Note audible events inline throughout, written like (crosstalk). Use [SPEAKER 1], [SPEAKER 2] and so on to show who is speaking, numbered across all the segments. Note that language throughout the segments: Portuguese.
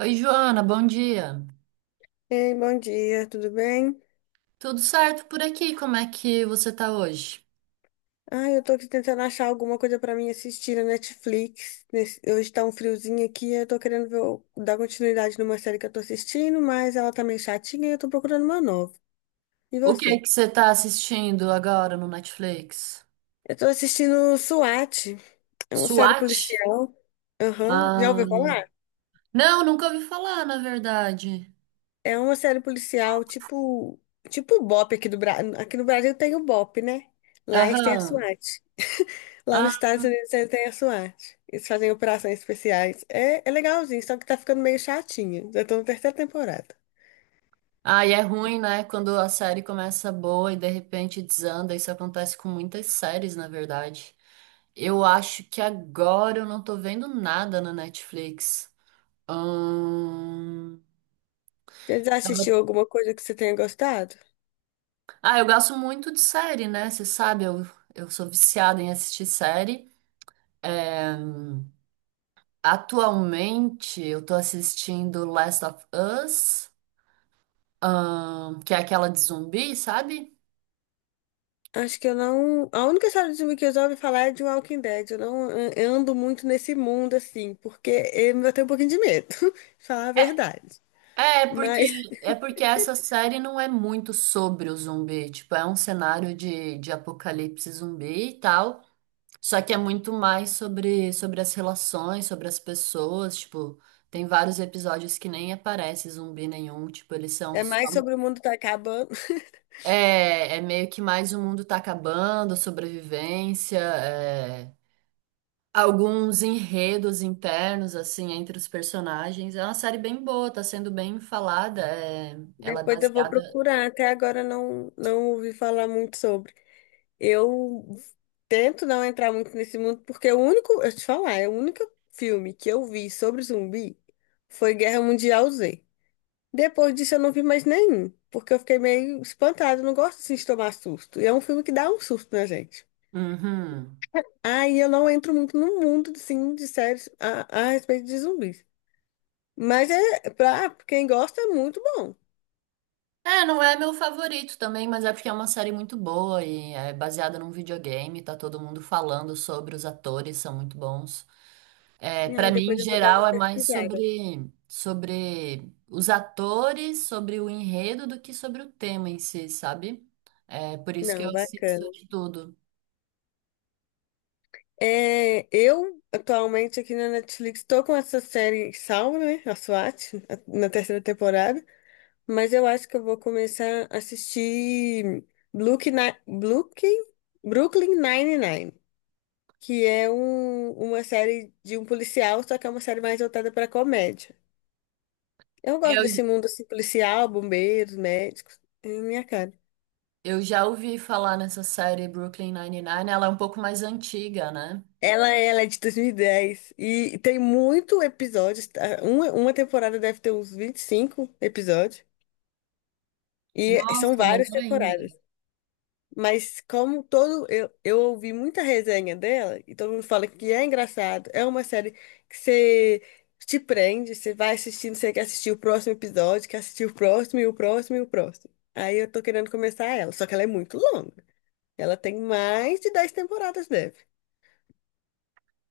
[SPEAKER 1] Oi, Joana, bom dia.
[SPEAKER 2] Ei, bom dia, tudo bem?
[SPEAKER 1] Tudo certo por aqui? Como é que você tá hoje?
[SPEAKER 2] Ah, eu tô aqui tentando achar alguma coisa pra mim assistir na Netflix. Hoje tá um friozinho aqui, eu tô querendo ver dar continuidade numa série que eu tô assistindo, mas ela tá meio chatinha e eu tô procurando uma nova. E
[SPEAKER 1] O que é
[SPEAKER 2] você?
[SPEAKER 1] que você tá assistindo agora no Netflix?
[SPEAKER 2] Eu tô assistindo SWAT, é uma série
[SPEAKER 1] SWAT?
[SPEAKER 2] policial. Aham, já ouviu
[SPEAKER 1] Ah,
[SPEAKER 2] falar?
[SPEAKER 1] não, nunca ouvi falar, na verdade.
[SPEAKER 2] É uma série policial tipo o BOPE aqui do Brasil. Aqui no Brasil tem o BOPE, né? Lá eles têm a
[SPEAKER 1] Aham.
[SPEAKER 2] SWAT. Lá nos
[SPEAKER 1] Ah,
[SPEAKER 2] Estados Unidos eles têm a SWAT. Eles fazem operações especiais. É legalzinho, só que tá ficando meio chatinho. Já tô na terceira temporada.
[SPEAKER 1] ah, e é ruim, né? Quando a série começa boa e de repente desanda. Isso acontece com muitas séries, na verdade. Eu acho que agora eu não tô vendo nada na Netflix. Ahn,
[SPEAKER 2] Você já assistiu alguma coisa que você tenha gostado?
[SPEAKER 1] Ah, eu gosto muito de série, né? Você sabe, eu sou viciada em assistir série. É, atualmente, eu tô assistindo Last of Us, que é aquela de zumbi, sabe?
[SPEAKER 2] Acho que eu não. A única série de filme que eu já ouvi falar é de Walking Dead. Eu não an- eu ando muito nesse mundo, assim, porque eu tenho um pouquinho de medo, (laughs) de falar a
[SPEAKER 1] É,
[SPEAKER 2] verdade.
[SPEAKER 1] é é
[SPEAKER 2] Mas
[SPEAKER 1] porque, É porque essa série não é muito sobre o zumbi, tipo, é um cenário de apocalipse zumbi e tal, só que é muito mais sobre as relações, sobre as pessoas, tipo, tem vários episódios que nem aparece zumbi nenhum, tipo, eles são
[SPEAKER 2] é
[SPEAKER 1] só.
[SPEAKER 2] mais sobre o mundo tá acabando. (laughs)
[SPEAKER 1] É meio que mais o mundo tá acabando, sobrevivência, é, alguns enredos internos, assim, entre os personagens. É uma série bem boa, tá sendo bem falada. Ela é
[SPEAKER 2] Depois eu vou
[SPEAKER 1] baseada.
[SPEAKER 2] procurar. Até agora eu não ouvi falar muito sobre. Eu tento não entrar muito nesse mundo, porque o único, eu te falar, é o único filme que eu vi sobre zumbi foi Guerra Mundial Z. Depois disso eu não vi mais nenhum, porque eu fiquei meio espantada, eu não gosto assim, de tomar susto. E é um filme que dá um susto na gente.
[SPEAKER 1] Uhum.
[SPEAKER 2] Aí eu não entro muito no mundo assim, de séries a respeito de zumbis. Mas é pra quem gosta é muito bom.
[SPEAKER 1] É, não é meu favorito também, mas é porque é uma série muito boa e é baseada num videogame, tá todo mundo falando sobre, os atores são muito bons. É, para
[SPEAKER 2] Aí
[SPEAKER 1] mim, em
[SPEAKER 2] depois eu vou dar uma
[SPEAKER 1] geral, é mais
[SPEAKER 2] pesquisada.
[SPEAKER 1] sobre os atores, sobre o enredo, do que sobre o tema em si, sabe? É por isso que eu
[SPEAKER 2] Não, bacana.
[SPEAKER 1] assisto de tudo.
[SPEAKER 2] É, eu, atualmente, aqui na Netflix, tô com essa série salva, né? A SWAT, na terceira temporada. Mas eu acho que eu vou começar a assistir Blue, Blue, Brooklyn Nine-Nine, que é uma série de um policial, só que é uma série mais voltada pra comédia. Eu
[SPEAKER 1] É,
[SPEAKER 2] gosto
[SPEAKER 1] Eu,
[SPEAKER 2] desse mundo assim, policial, bombeiros, médicos. É minha cara.
[SPEAKER 1] eu já ouvi falar nessa série Brooklyn Nine-Nine, ela é um pouco mais antiga, né?
[SPEAKER 2] Ela é de 2010 e tem muito episódios. Tá? Uma temporada deve ter uns 25 episódios. E são
[SPEAKER 1] Nossa,
[SPEAKER 2] várias
[SPEAKER 1] melhor ainda.
[SPEAKER 2] temporadas. Mas como todo. Eu ouvi muita resenha dela e todo mundo fala que é engraçado. É uma série que você te prende, você vai assistindo, você quer assistir o próximo episódio, quer assistir o próximo e o próximo e o próximo. Aí eu tô querendo começar ela, só que ela é muito longa. Ela tem mais de 10 temporadas, deve.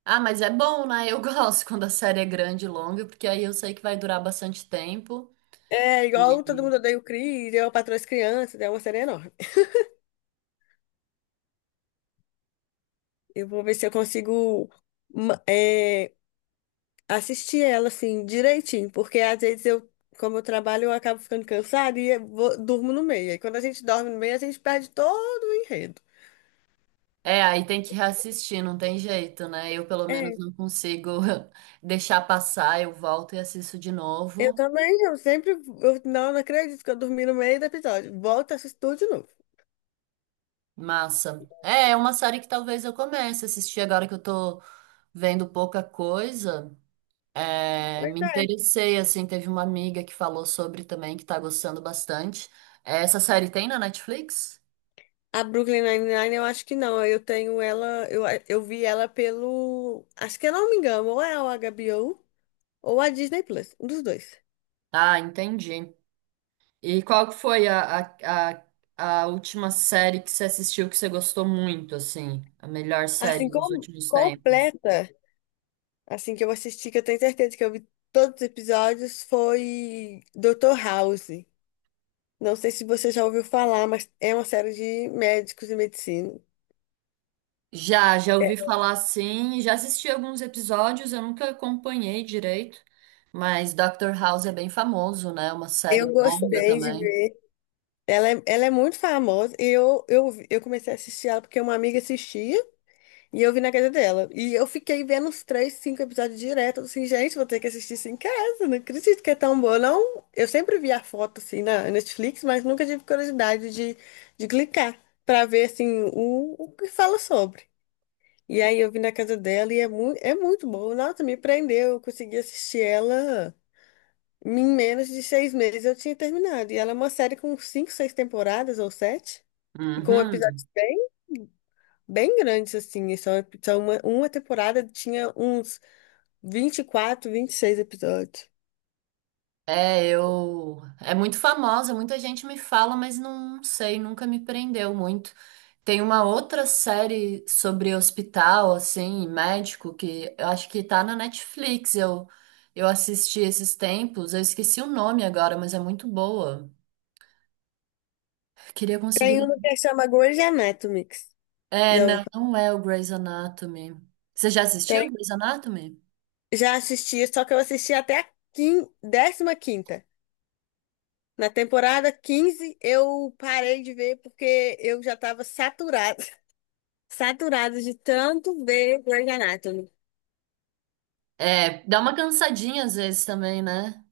[SPEAKER 1] Ah, mas é bom, né? Eu (laughs) gosto quando a série é grande e longa, porque aí eu sei que vai durar bastante tempo.
[SPEAKER 2] É igual todo mundo odeia o Chris, eu patroa as crianças, é uma série enorme. Eu vou ver se eu consigo ma- é, assistir ela assim direitinho, porque às vezes eu, como eu trabalho, eu acabo ficando cansada e eu durmo no meio. E quando a gente dorme no meio, a gente perde todo o enredo.
[SPEAKER 1] É, aí tem que reassistir, não tem jeito, né? Eu pelo menos
[SPEAKER 2] É,
[SPEAKER 1] não consigo (laughs) deixar passar, eu volto e assisto de
[SPEAKER 2] eu
[SPEAKER 1] novo.
[SPEAKER 2] também, eu sempre, eu não acredito que eu dormi no meio do episódio. Volto a assistir tudo de novo.
[SPEAKER 1] Massa. É, é uma série que talvez eu comece a assistir agora que eu tô vendo pouca coisa. É,
[SPEAKER 2] Pois
[SPEAKER 1] me
[SPEAKER 2] é.
[SPEAKER 1] interessei, assim, teve uma amiga que falou sobre também, que tá gostando bastante. É, essa série tem na Netflix?
[SPEAKER 2] A Brooklyn Nine-Nine eu acho que não, eu tenho ela, eu vi ela pelo, acho que eu não me engano, ou é o HBO ou a Disney Plus, um dos dois.
[SPEAKER 1] Ah, entendi. E qual que foi a última série que você assistiu que você gostou muito, assim? A melhor
[SPEAKER 2] Assim,
[SPEAKER 1] série dos últimos tempos?
[SPEAKER 2] completa, assim que eu assisti, que eu tenho certeza que eu vi todos os episódios, foi Dr. House. Não sei se você já ouviu falar, mas é uma série de médicos e medicina.
[SPEAKER 1] Já ouvi falar assim, já assisti alguns episódios, eu nunca acompanhei direito, mas Dr. House é bem famoso, né? Uma
[SPEAKER 2] Eu
[SPEAKER 1] série longa
[SPEAKER 2] gostei de
[SPEAKER 1] também.
[SPEAKER 2] ver. Ela é muito famosa. Eu comecei a assistir ela porque uma amiga assistia. E eu vi na casa dela. E eu fiquei vendo uns três, cinco episódios direto. Assim, gente, vou ter que assistir isso em casa. Não acredito que é tão boa, não. Eu sempre vi a foto, assim, na Netflix, mas nunca tive curiosidade de clicar pra ver, assim, o que fala sobre. E aí eu vi na casa dela e é, mu é muito boa. Nossa, me prendeu. Eu consegui assistir ela em menos de 6 meses. Eu tinha terminado. E ela é uma série com cinco, seis temporadas ou sete. E com
[SPEAKER 1] Uhum.
[SPEAKER 2] episódios bem bem grandes, assim. E só uma temporada tinha uns 20 24 26 episódios.
[SPEAKER 1] É, eu. É muito famosa, muita gente me fala, mas não sei, nunca me prendeu muito. Tem uma outra série sobre hospital, assim, e médico, que eu acho que tá na Netflix. Eu assisti esses tempos, eu esqueci o nome agora, mas é muito boa. Queria conseguir.
[SPEAKER 2] Tem uma que chama Grey's Anatomy.
[SPEAKER 1] É,
[SPEAKER 2] Já, ouviu
[SPEAKER 1] não,
[SPEAKER 2] falar?
[SPEAKER 1] não é o Grey's Anatomy. Você já
[SPEAKER 2] Tem,
[SPEAKER 1] assistiu o Grey's Anatomy?
[SPEAKER 2] já assisti, só que eu assisti até a 15ª. Na temporada 15 eu parei de ver porque eu já estava saturada de tanto ver Grey's Anatomy.
[SPEAKER 1] É, dá uma cansadinha às vezes também, né?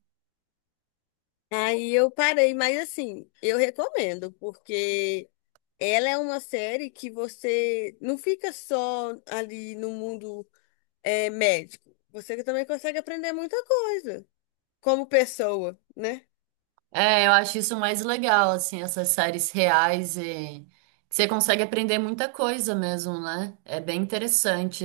[SPEAKER 2] Aí eu parei, mas assim, eu recomendo, porque ela é uma série que você não fica só ali no mundo médico. Você também consegue aprender muita coisa como pessoa, né?
[SPEAKER 1] É, eu acho isso mais legal, assim, essas séries reais e que você consegue aprender muita coisa mesmo, né? É bem interessante.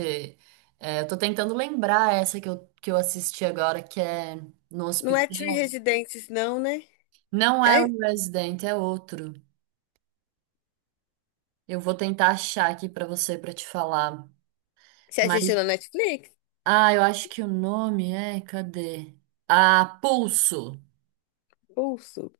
[SPEAKER 1] É, eu tô tentando lembrar essa que eu assisti agora, que é no
[SPEAKER 2] Não é Three
[SPEAKER 1] hospital.
[SPEAKER 2] Residentes, não, né?
[SPEAKER 1] Não é o
[SPEAKER 2] É,
[SPEAKER 1] Resident, é outro. Eu vou tentar achar aqui pra você, pra te falar.
[SPEAKER 2] você
[SPEAKER 1] Mas,
[SPEAKER 2] assistiu na Netflix?
[SPEAKER 1] ah, eu acho que o nome é, cadê? Ah, Pulso.
[SPEAKER 2] Pulso.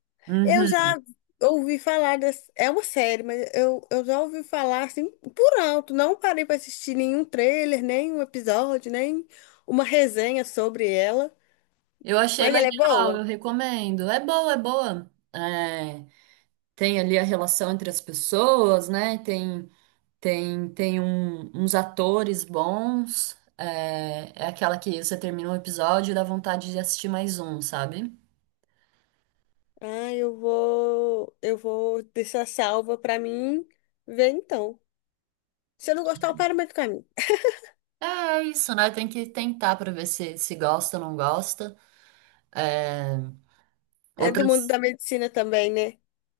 [SPEAKER 2] Eu
[SPEAKER 1] Uhum.
[SPEAKER 2] já ouvi falar dessa. É uma série, mas eu já ouvi falar assim por alto. Não parei para assistir nenhum trailer, nem um episódio, nem uma resenha sobre ela.
[SPEAKER 1] Eu achei
[SPEAKER 2] Mas ela é boa.
[SPEAKER 1] legal, eu recomendo. É boa, é boa. É. Tem ali a relação entre as pessoas, né? Tem uns atores bons. É, é aquela que você termina um episódio e dá vontade de assistir mais um, sabe?
[SPEAKER 2] Ah, eu vou deixar salva para mim ver então. Se eu não gostar, eu paro meio do caminho.
[SPEAKER 1] É isso, né? Tem que tentar pra ver se gosta ou não gosta. É,
[SPEAKER 2] É do mundo
[SPEAKER 1] outras
[SPEAKER 2] da medicina também, né?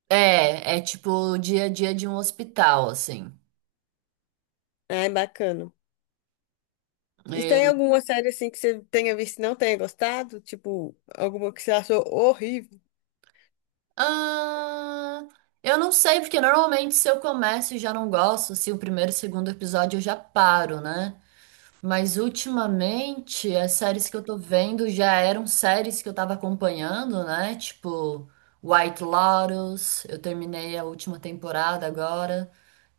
[SPEAKER 1] é tipo o dia a dia de um hospital, assim.
[SPEAKER 2] Ah, é bacana. E tem
[SPEAKER 1] E-
[SPEAKER 2] alguma série assim que você tenha visto e não tenha gostado? Tipo, alguma que você achou horrível?
[SPEAKER 1] ah, eu não sei, porque normalmente se eu começo e já não gosto, se o primeiro e o segundo episódio eu já paro, né? Mas ultimamente, as séries que eu tô vendo já eram séries que eu tava acompanhando, né? Tipo, White Lotus, eu terminei a última temporada agora.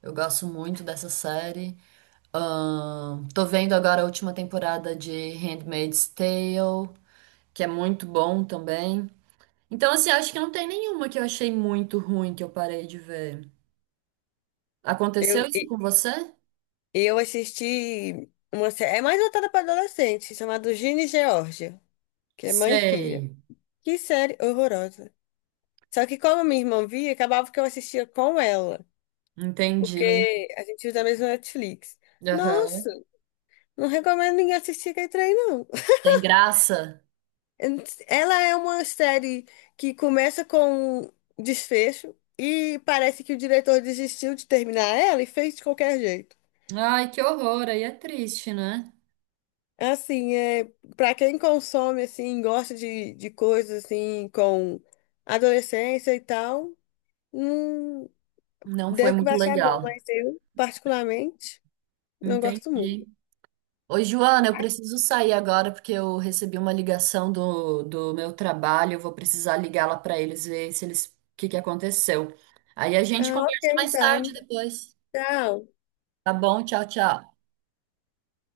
[SPEAKER 1] Eu gosto muito dessa série. Tô vendo agora a última temporada de Handmaid's Tale, que é muito bom também. Então, assim, acho que não tem nenhuma que eu achei muito ruim que eu parei de ver. Aconteceu
[SPEAKER 2] Eu,
[SPEAKER 1] isso com você?
[SPEAKER 2] Eu assisti uma série, é mais voltada para adolescente, chamada Ginny e Georgia, que é mãe e filha.
[SPEAKER 1] Sei,
[SPEAKER 2] Que série horrorosa. Só que como minha irmã via, acabava que eu assistia com ela,
[SPEAKER 1] entendi.
[SPEAKER 2] porque a gente usa a mesma Netflix.
[SPEAKER 1] Aham.
[SPEAKER 2] Nossa, não recomendo ninguém assistir aquele trem, não.
[SPEAKER 1] Tem graça?
[SPEAKER 2] Ela é uma série que começa com um desfecho e parece que o diretor desistiu de terminar ela e fez de qualquer jeito.
[SPEAKER 1] Ai, que horror, aí é triste, né?
[SPEAKER 2] Assim, para quem consome, assim, gosta de coisas, assim, com adolescência e tal, não
[SPEAKER 1] Não foi
[SPEAKER 2] deve que vai
[SPEAKER 1] muito
[SPEAKER 2] achar bom,
[SPEAKER 1] legal.
[SPEAKER 2] mas eu, particularmente, não gosto
[SPEAKER 1] Entendi.
[SPEAKER 2] muito.
[SPEAKER 1] Oi, Joana, eu preciso sair agora porque eu recebi uma ligação do meu trabalho. Eu vou precisar ligá-la para eles ver se o que que aconteceu. Aí a gente
[SPEAKER 2] Ah, ok,
[SPEAKER 1] conversa mais tarde
[SPEAKER 2] então.
[SPEAKER 1] depois.
[SPEAKER 2] Tchau.
[SPEAKER 1] Tá bom? Tchau, tchau.